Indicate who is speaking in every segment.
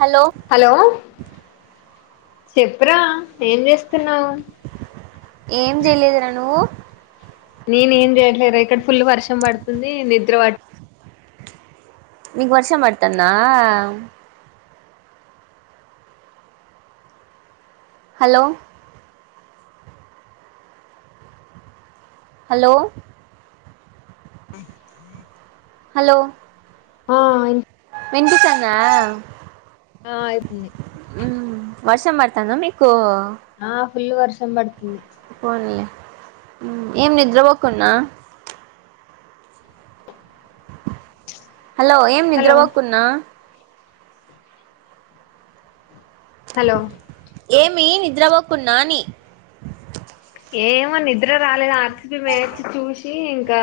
Speaker 1: Hello
Speaker 2: hello చెప్పరా ఏం చేస్తున్నావు
Speaker 1: ఏం చేయలేదురా నువ్వు
Speaker 2: నేనుం చేయట్లేదు ఇక్కడ ఫుల్ వర్షం పడుతుంది నిద్ర పట్
Speaker 1: మీకు వర్ష పడతొంద హలో హలో హలో
Speaker 2: ఆ
Speaker 1: పంపిస్తాం దా
Speaker 2: ఆ అయితుంది
Speaker 1: అ తనా మీకు
Speaker 2: ఆ ఫుల్ వర్సం బడ్
Speaker 1: ఫోన్ లే ఏం నిద్ర పోకున్నా హలో ఏం
Speaker 2: హలో
Speaker 1: నిద్రపోకున్నా
Speaker 2: హలో
Speaker 1: ఏమి నిద్రపోకున్నాని
Speaker 2: ఏమో నిద్ర రాలేదు ఆర్సిపి వేచి చూసి ఇంకా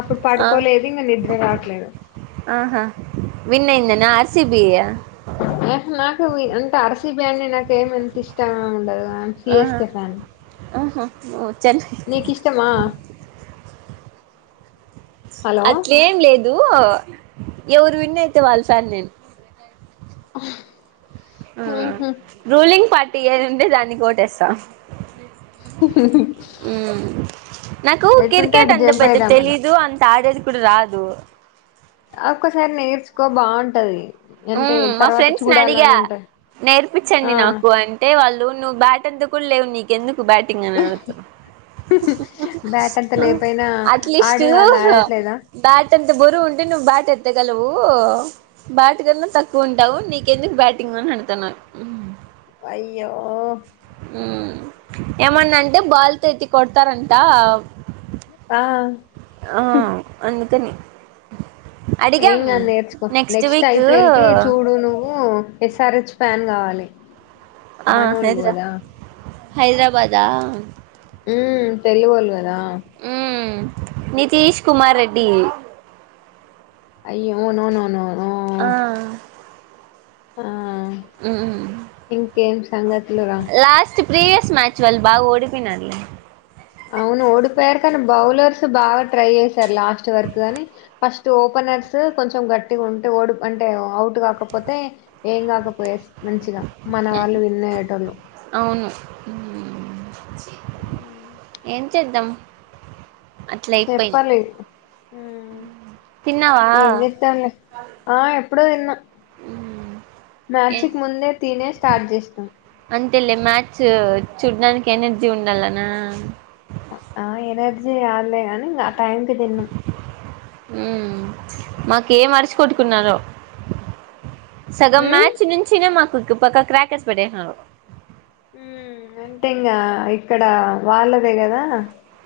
Speaker 2: అప్పుడు
Speaker 1: ఆ
Speaker 2: పడుకోలేదు నేను నిద్ద్ర రావట్లేదు
Speaker 1: విన్న అయిందన ఆర్ సి బి
Speaker 2: నాకు అంటే ఆర్ సి బి అని నాక ఎమి ఎంత ఇష్టమ ఉండదు
Speaker 1: ఆహా
Speaker 2: సిఎస్ కె ఫన్
Speaker 1: ఆహా ఓ చెన్నై
Speaker 2: నీకిష్టమా
Speaker 1: అట్లేం లేదు ఊ ఎవరు విన్ అయితే వాళ్ళ ఫ్యాన్ నేను
Speaker 2: ఉహు.
Speaker 1: రూలింగ్ పార్ట్ టీ ఏదుంటే దానికి ఓట్ ఏస్తా ఉమ్ నాకు
Speaker 2: ఎటుంటే
Speaker 1: కిరికెట్
Speaker 2: అటు
Speaker 1: అంత
Speaker 2: జంప్
Speaker 1: పెద్ద
Speaker 2: అయిదామని
Speaker 1: తెలీదు అంత ఆడేది ప్పుడు రాదు
Speaker 2: అక్కసారి నేర్చుకో బావుంటాది
Speaker 1: ఉమ్ మా ఫ్రెండ్స్ అడిగా నేర్పిచ్చండి
Speaker 2: ఆ
Speaker 1: నాకు అంటే వాళ్ళు నువ్వు బ్యాట్ అంత కూడా లేవు నీకెందు టు బ్యాటింగ్ అని అడుగుతారు
Speaker 2: బ్యాట్ అంతా లేపోయినా
Speaker 1: అట్లీస్ట్
Speaker 2: ఆడే వాళ్ళు ఆడట్లేదా
Speaker 1: బ్యాట్ తంత బరువు ఉంటే నువ్ బ్యాట్ ఎత్తగలవు బ్యా టు గన్నా తక్కువుంటావు నీకెందుకు బ్యాటింగ్ అని అంటాను ఉమ్
Speaker 2: అయ్యో
Speaker 1: ఊ ఏమన్నా అంటే బాల్ తో ఎత్తి కొడతారంట
Speaker 2: ఆ
Speaker 1: ఆ అందుకని అడిగాం
Speaker 2: ఏంని నేర్చుకో నెక్స్ట్ ఐపీఎలె కి చూడు నువ్వు ఎస్ఆర్ హెచ్ ఫ్యాన్ కావాలి
Speaker 1: ఆ
Speaker 2: మనోళ్లు
Speaker 1: హైదరా
Speaker 2: కదా
Speaker 1: హైదరాబాదా
Speaker 2: హమ్ తెలవదు కదా
Speaker 1: హమ్ నితీష్ కుమార్ రెడ్డి
Speaker 2: అయ్యో అవునువునువ
Speaker 1: ఆ
Speaker 2: ఆ ఆ
Speaker 1: మ్మ్
Speaker 2: ఇంకేం సంగతులు రా
Speaker 1: ప్రీవయస్ మ్యాచ్ వల్ బాగా ఓడిపనర్లే
Speaker 2: అవును ఓడిపోయారు కానీ బౌల్లెర్స బాగా ట్రై చేస్త సార్ లాస్ట్ వరకు గా అని ఫస్ట్ ఓపెనర్స్ కొంచెం గట్టిగా ఉంటే ఓడు అంటే అవుట్ కాకపోతే ఏం కాకపోయే మంచిగా మన వాళ్ళు విన్న ఏటోలు
Speaker 1: అవును మ్మ్.
Speaker 2: హమ్ ము
Speaker 1: ఏం చేద్దాం అట్లా అయిపోయింది
Speaker 2: చెప్పాలి హమ్
Speaker 1: తిన్నావా
Speaker 2: ఏం చేత్తాలే ఆహ్ ఇప్పుడే తిన్న
Speaker 1: మ్మ్ ఏ
Speaker 2: మ్యాచ్కు ముందే తీనే స్టార్ట్ చేశాం
Speaker 1: లే మ్యాచ్ చూడ్డానికి ఎనర్జీ ఉండాలనా
Speaker 2: ఆహ్ ఎనర్జీ కాదులే గని ఆహ్ టైంకి తిన్న
Speaker 1: హమ్ మాకు ఏ మరిచి కొట్టుకున్నారో సగం
Speaker 2: మ్మ్
Speaker 1: మ్యాచ్ నుంచినే మాకు పక్క క్రాకర్స్ పెట్టేస్నారు
Speaker 2: హామ్ అంటే ఇంగ ఇక్కడ వాళ్ళదే కదా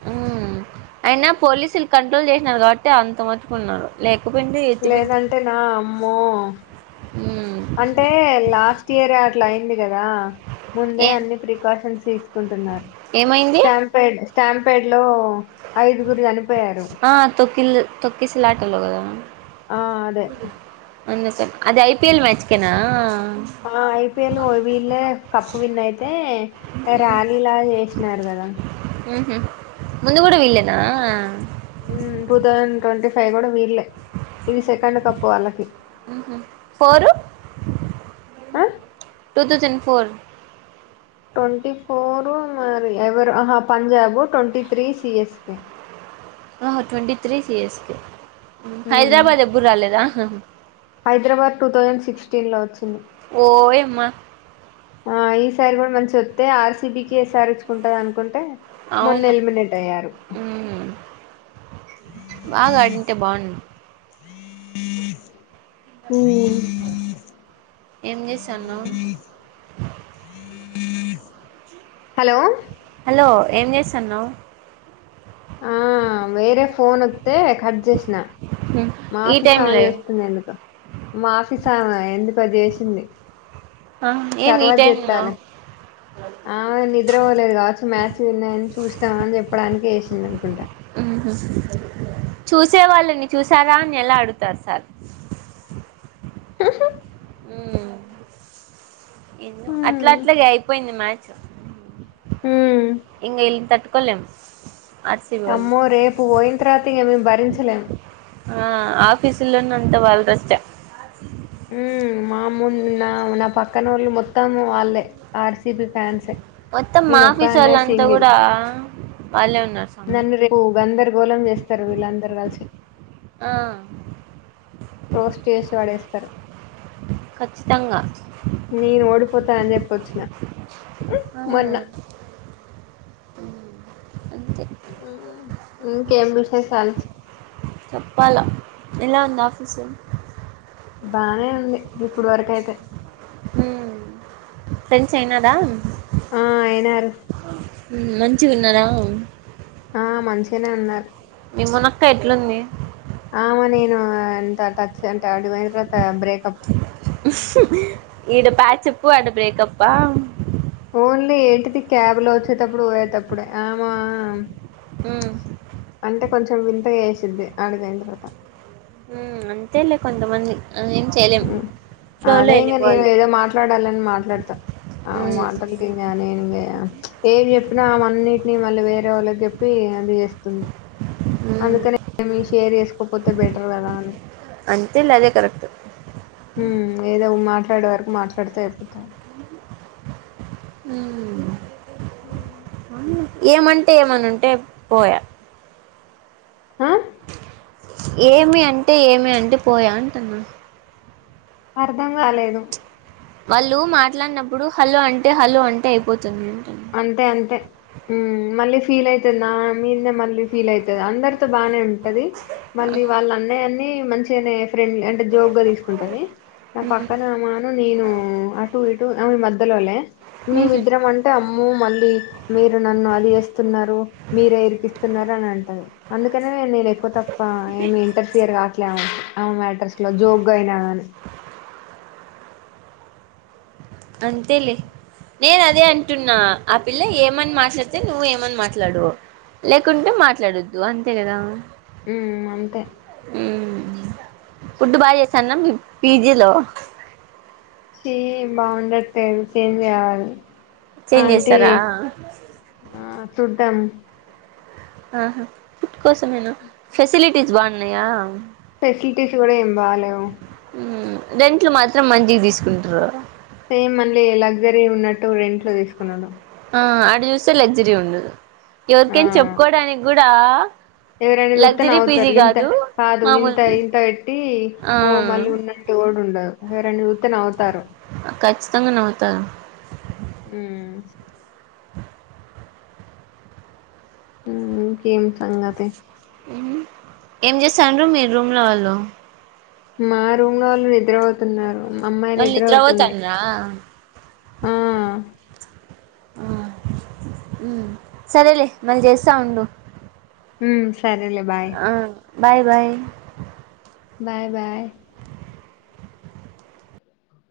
Speaker 1: హమ్ అయినా పోలీసులు కంట్రోల్ చేసినారు కాబట్టి అంత మట్టుకున్నారు లేక
Speaker 2: లేదంటే నా అమ్మో
Speaker 1: ఉమ్
Speaker 2: అంటే లాస్ట్ ఇయర్ అట్లా అయింది కదా ముందే
Speaker 1: ఏ
Speaker 2: అన్ని ప్రికాషన్స్ [unintelligible] ఉంటున్నారు
Speaker 1: ఏమైంది
Speaker 2: స్ట్యాంపేడ్ స్టాంపెడ్ లో ఐదుగురూ చనీ
Speaker 1: ఆహ్ తొకిల్ తొకిసలా లటాలో కదా
Speaker 2: ఆహ్ అదే
Speaker 1: అందుకే అది ఐపిఎల్ మ్యాచ్కేనా
Speaker 2: ఆహ్ ఐపిఎల్ లో వీళ్ళే కప్పు విన్ అయితే ర్యాలీలాగా చేసినారు కదా
Speaker 1: హమ్ ముందు కూడా వీళ్ళేనా
Speaker 2: టూ తౌసండ్ ట్వంటీ ఫైవ్ కూడా వీళ్ళే ఇది సెకండ్ కప్పు వాళ్ళకి
Speaker 1: - [unintelligible]
Speaker 2: ఆహ్
Speaker 1: two thousand four
Speaker 2: twenty four మరి ఎవరు అహ పంజాబు ట్వంటీ త్రీ సిఎస్కే
Speaker 1: ఆహ ట్వంటీ త్రీ సియస్కె హైదరాబాద్ ఎబుడ్ రాలేదా
Speaker 2: స్టీన్లో వచ్చిం
Speaker 1: ఓయమ్మా
Speaker 2: ఆహ్ ఈసారి కూడా మంచి వత్తే ఆర్సిబికి ఎస్సారెచ్ కి ఉంటదనుకుంటే మొన్న
Speaker 1: అవును
Speaker 2: ఎలిమినేట్ అయ్యారు
Speaker 1: ఉమ్ బాగా ఆడింటే బాగుండ్ ఏం చేస్థాన్నావ్ - [unintelligible]
Speaker 2: హలో
Speaker 1: హలో ఏం చేస్తాన్నావు
Speaker 2: ఆ వేరే ఫోన్ ఒత్తే కట్ చేసిన
Speaker 1: ఈ టైమ్
Speaker 2: మాఫీసామె
Speaker 1: లో
Speaker 2: చేస్తుంది ఎందుకొ మాఫీ సామ ఎందుకొ చేసింది
Speaker 1: ఆ ఏం ఈ టైమ్ లో
Speaker 2: ఆ నిద్ర పోవలేదు కావచ్చు మ్యా న్నాయని చూస్తాం అని చెప్పడానికి చేసిందనుకుంటా
Speaker 1: ఉహూ చూసేవాళ్ళని చూసారా అని ఎలా అడుగుతారు సార్ మ్ ఎమ్మొ అట్లఅట్లగే అయిపోయింది మా అ
Speaker 2: ఉమ్
Speaker 1: ఇంగ ఇల్తట్ కొలేం
Speaker 2: అమ్మో రేపు పోయింతర్వాత ఇగ మేం బ రించలేం
Speaker 1: ఆ ఆఫీల్లోనే ఉంట వాళ్ళదోస్తే
Speaker 2: ఉ మా ము నా నా పక్కన వాళ్ళు మొత్తం వాళ్ళే ఆర్సిబి ఫ్యాన్సే
Speaker 1: మొత్తం మా
Speaker 2: నేను ఒక్కదాన్నే
Speaker 1: ఆఫీస్సోల్లంత
Speaker 2: సింగిల్
Speaker 1: కూడా వాళ్ళే ఉన్నారు స్వామి
Speaker 2: నన్ను రేపు గంధర గోలం చేస్ స్తరు వీళ్ళందరు కలిసి
Speaker 1: ఆ
Speaker 2: రోస్ట్ చేసి వడేస్తరు
Speaker 1: ఖచ్చితంగా
Speaker 2: నేను ఓడిపోతాన అని చెప్పొచ్చిన మొన్న
Speaker 1: అ
Speaker 2: ఇంకేం విశేశాలు
Speaker 1: వల్ల ఎలా ఉంది ఆఫీస్
Speaker 2: బానే ఉంది ఇప్పుడు వరకైతే
Speaker 1: ఉమ్ ఫ్రెండ్స్ అయినారా
Speaker 2: ఆ అయినారు
Speaker 1: మంచిగున్నరా
Speaker 2: ఆ మంచిగానే ఉన్నారు
Speaker 1: మాఅక్క ఎట్లుంది
Speaker 2: ఆమ నేను అంతటచ్చం అటు పొయింతరాత బ్రేకప్
Speaker 1: ఈడ పాచప్పు ఆడ బ్రేకప్పా
Speaker 2: ఓన్లీ ఏంటిది క్యాబ్ లో వచ్చేటప్పుడు పోయేటప్పుడే ఆమా
Speaker 1: ఉమ్
Speaker 2: అంటే కొంచెం వింతగా చే సిద్ది ఆడికి పోయిన్ తర్వాత
Speaker 1: మ్మ్ అంతే లే కొంతమంది. ఏం చేయలేం
Speaker 2: మ్
Speaker 1: ఫ్లో లో
Speaker 2: అదే ఇంకా నేను
Speaker 1: వెళ్ళిపోవాల
Speaker 2: ఏదో మాట్లాడాలని మాట్లాడుతా ఆ
Speaker 1: ఉమ్
Speaker 2: మాటలకి ఇంకా నేను ఇంకా ప్చ్ ఏం చెప్పినా ఆమ అవన్నిటిని మళ్ళీ వేరే వాళ్ళకి చెప్పి అది చేస్తుంది.
Speaker 1: ఉమ్
Speaker 2: అందుకనే మి షేర్ చేసుకోకపోతే బెటర్ కదా అనీ
Speaker 1: అంతేలే అదే కరెక్ట్
Speaker 2: మ్మ్ ఏదో మాట్లాడే వరకు మాట్లాడితే అయిపోతాది
Speaker 1: మ్మ్ ఏమంటే ఏమనుంటే పోయా
Speaker 2: ఆ
Speaker 1: ఏమి అంటే ఏమి అంటే పోయే అంటున్నా.
Speaker 2: అర్ధం కాలేదు.
Speaker 1: వాళ్ళు మాట్లాడినప్పుడు హలో అంటే హలో అంటే అయిపో
Speaker 2: అంతే అంతే మ్మ్ మళ్ళీ ఫీల్ అయితది నా మీద్నే మళ్ళీ ఫీల్ అయితది అందరితో బానే ఉం టది మళ్ళీ వాళ్ళ అన్నయ్య నీ మంచిగనే ఫ్రెండ్ అంటే జోక్ గా తీసుకుంటది నా పక్కన మాను నేనూ అటు ఇ టు ఆమే మధ్యలోలే
Speaker 1: ఉహు
Speaker 2: మేమిద్దరం అం అమ్ము మళ్ళీ మీరు నన్ను అది చేస్తున్నారు మీరే ఇరికిస్తున్నారు అని అంటది అందుకని నేను ఎక్కువ తక్కువ ఏమి ఇంటర్ఫియర్ కావట్లే ఆమ ఆమే మ్యాటర్స్ ఇట్ల జోక్ గా అయిన గాని
Speaker 1: అంతే లే నేను అదే అంటున్నా ఆ పిల్ల ఏమని మాట్లాడితే, నువ్వు ఏమని మాట్లాడు లేకుంటే మాట్లాడొద్దు అంతే కదా.
Speaker 2: హ్మ్ అంతే
Speaker 1: మ్మ్ ఫుడ్డు బాగా చేస్తాన్నం పీజీలో
Speaker 2: చీ బాగుండట్లేదు చేంజ్ చేయాలి
Speaker 1: చేంజ్
Speaker 2: అంటే
Speaker 1: చేస్తారా
Speaker 2: ఆ చుద్దాం
Speaker 1: ఆ హా ఫుట్ కోసమేన ఫెసిలిటీస్ బాగున్నాయా?
Speaker 2: ఫెసిలిటీస్ కూడా ఏం బాలేవు
Speaker 1: మ్మ్ రెంట్లు మాత్రం మంచిగ తీసుకుంట్రూ
Speaker 2: సేమ్ మళ్ళీ లగ్జరీ ఉన్నట్టు రెంట్లు తీసుకున్నడం.
Speaker 1: ఆ ఆడ చూస్తే లెగ్జరి ఉండదు
Speaker 2: ఆ
Speaker 1: ఎవరికైన చెప్పుకోవడానికి గూ డా
Speaker 2: ఎవరైనా చూతేనే అవుతారు ఇంత కాదు
Speaker 1: మామూలు
Speaker 2: ఇంత
Speaker 1: పీజీ
Speaker 2: ఇంత పెట్టి
Speaker 1: ఆ
Speaker 2: ఓ మళ్ళీ ఉన్నంటే ఓడిండదు ఎవరనా చతేనే అవుతారు
Speaker 1: తంగనవత
Speaker 2: అ ఏం సంగతే
Speaker 1: ఏం చేస్తాను మీరు రూమ్లో వాళ్ళు
Speaker 2: మా రూమ్ లో వాళ్ళు నిద్ర అవుతున్నారు
Speaker 1: వళద్ర ఓతండరా
Speaker 2: ఆ
Speaker 1: ఆ సరేలే మళ చేస్తా ఉండు
Speaker 2: ఉ సరేలే బాయ్
Speaker 1: ఆ బాయ్ బాయ్
Speaker 2: బాయ్ బాయ్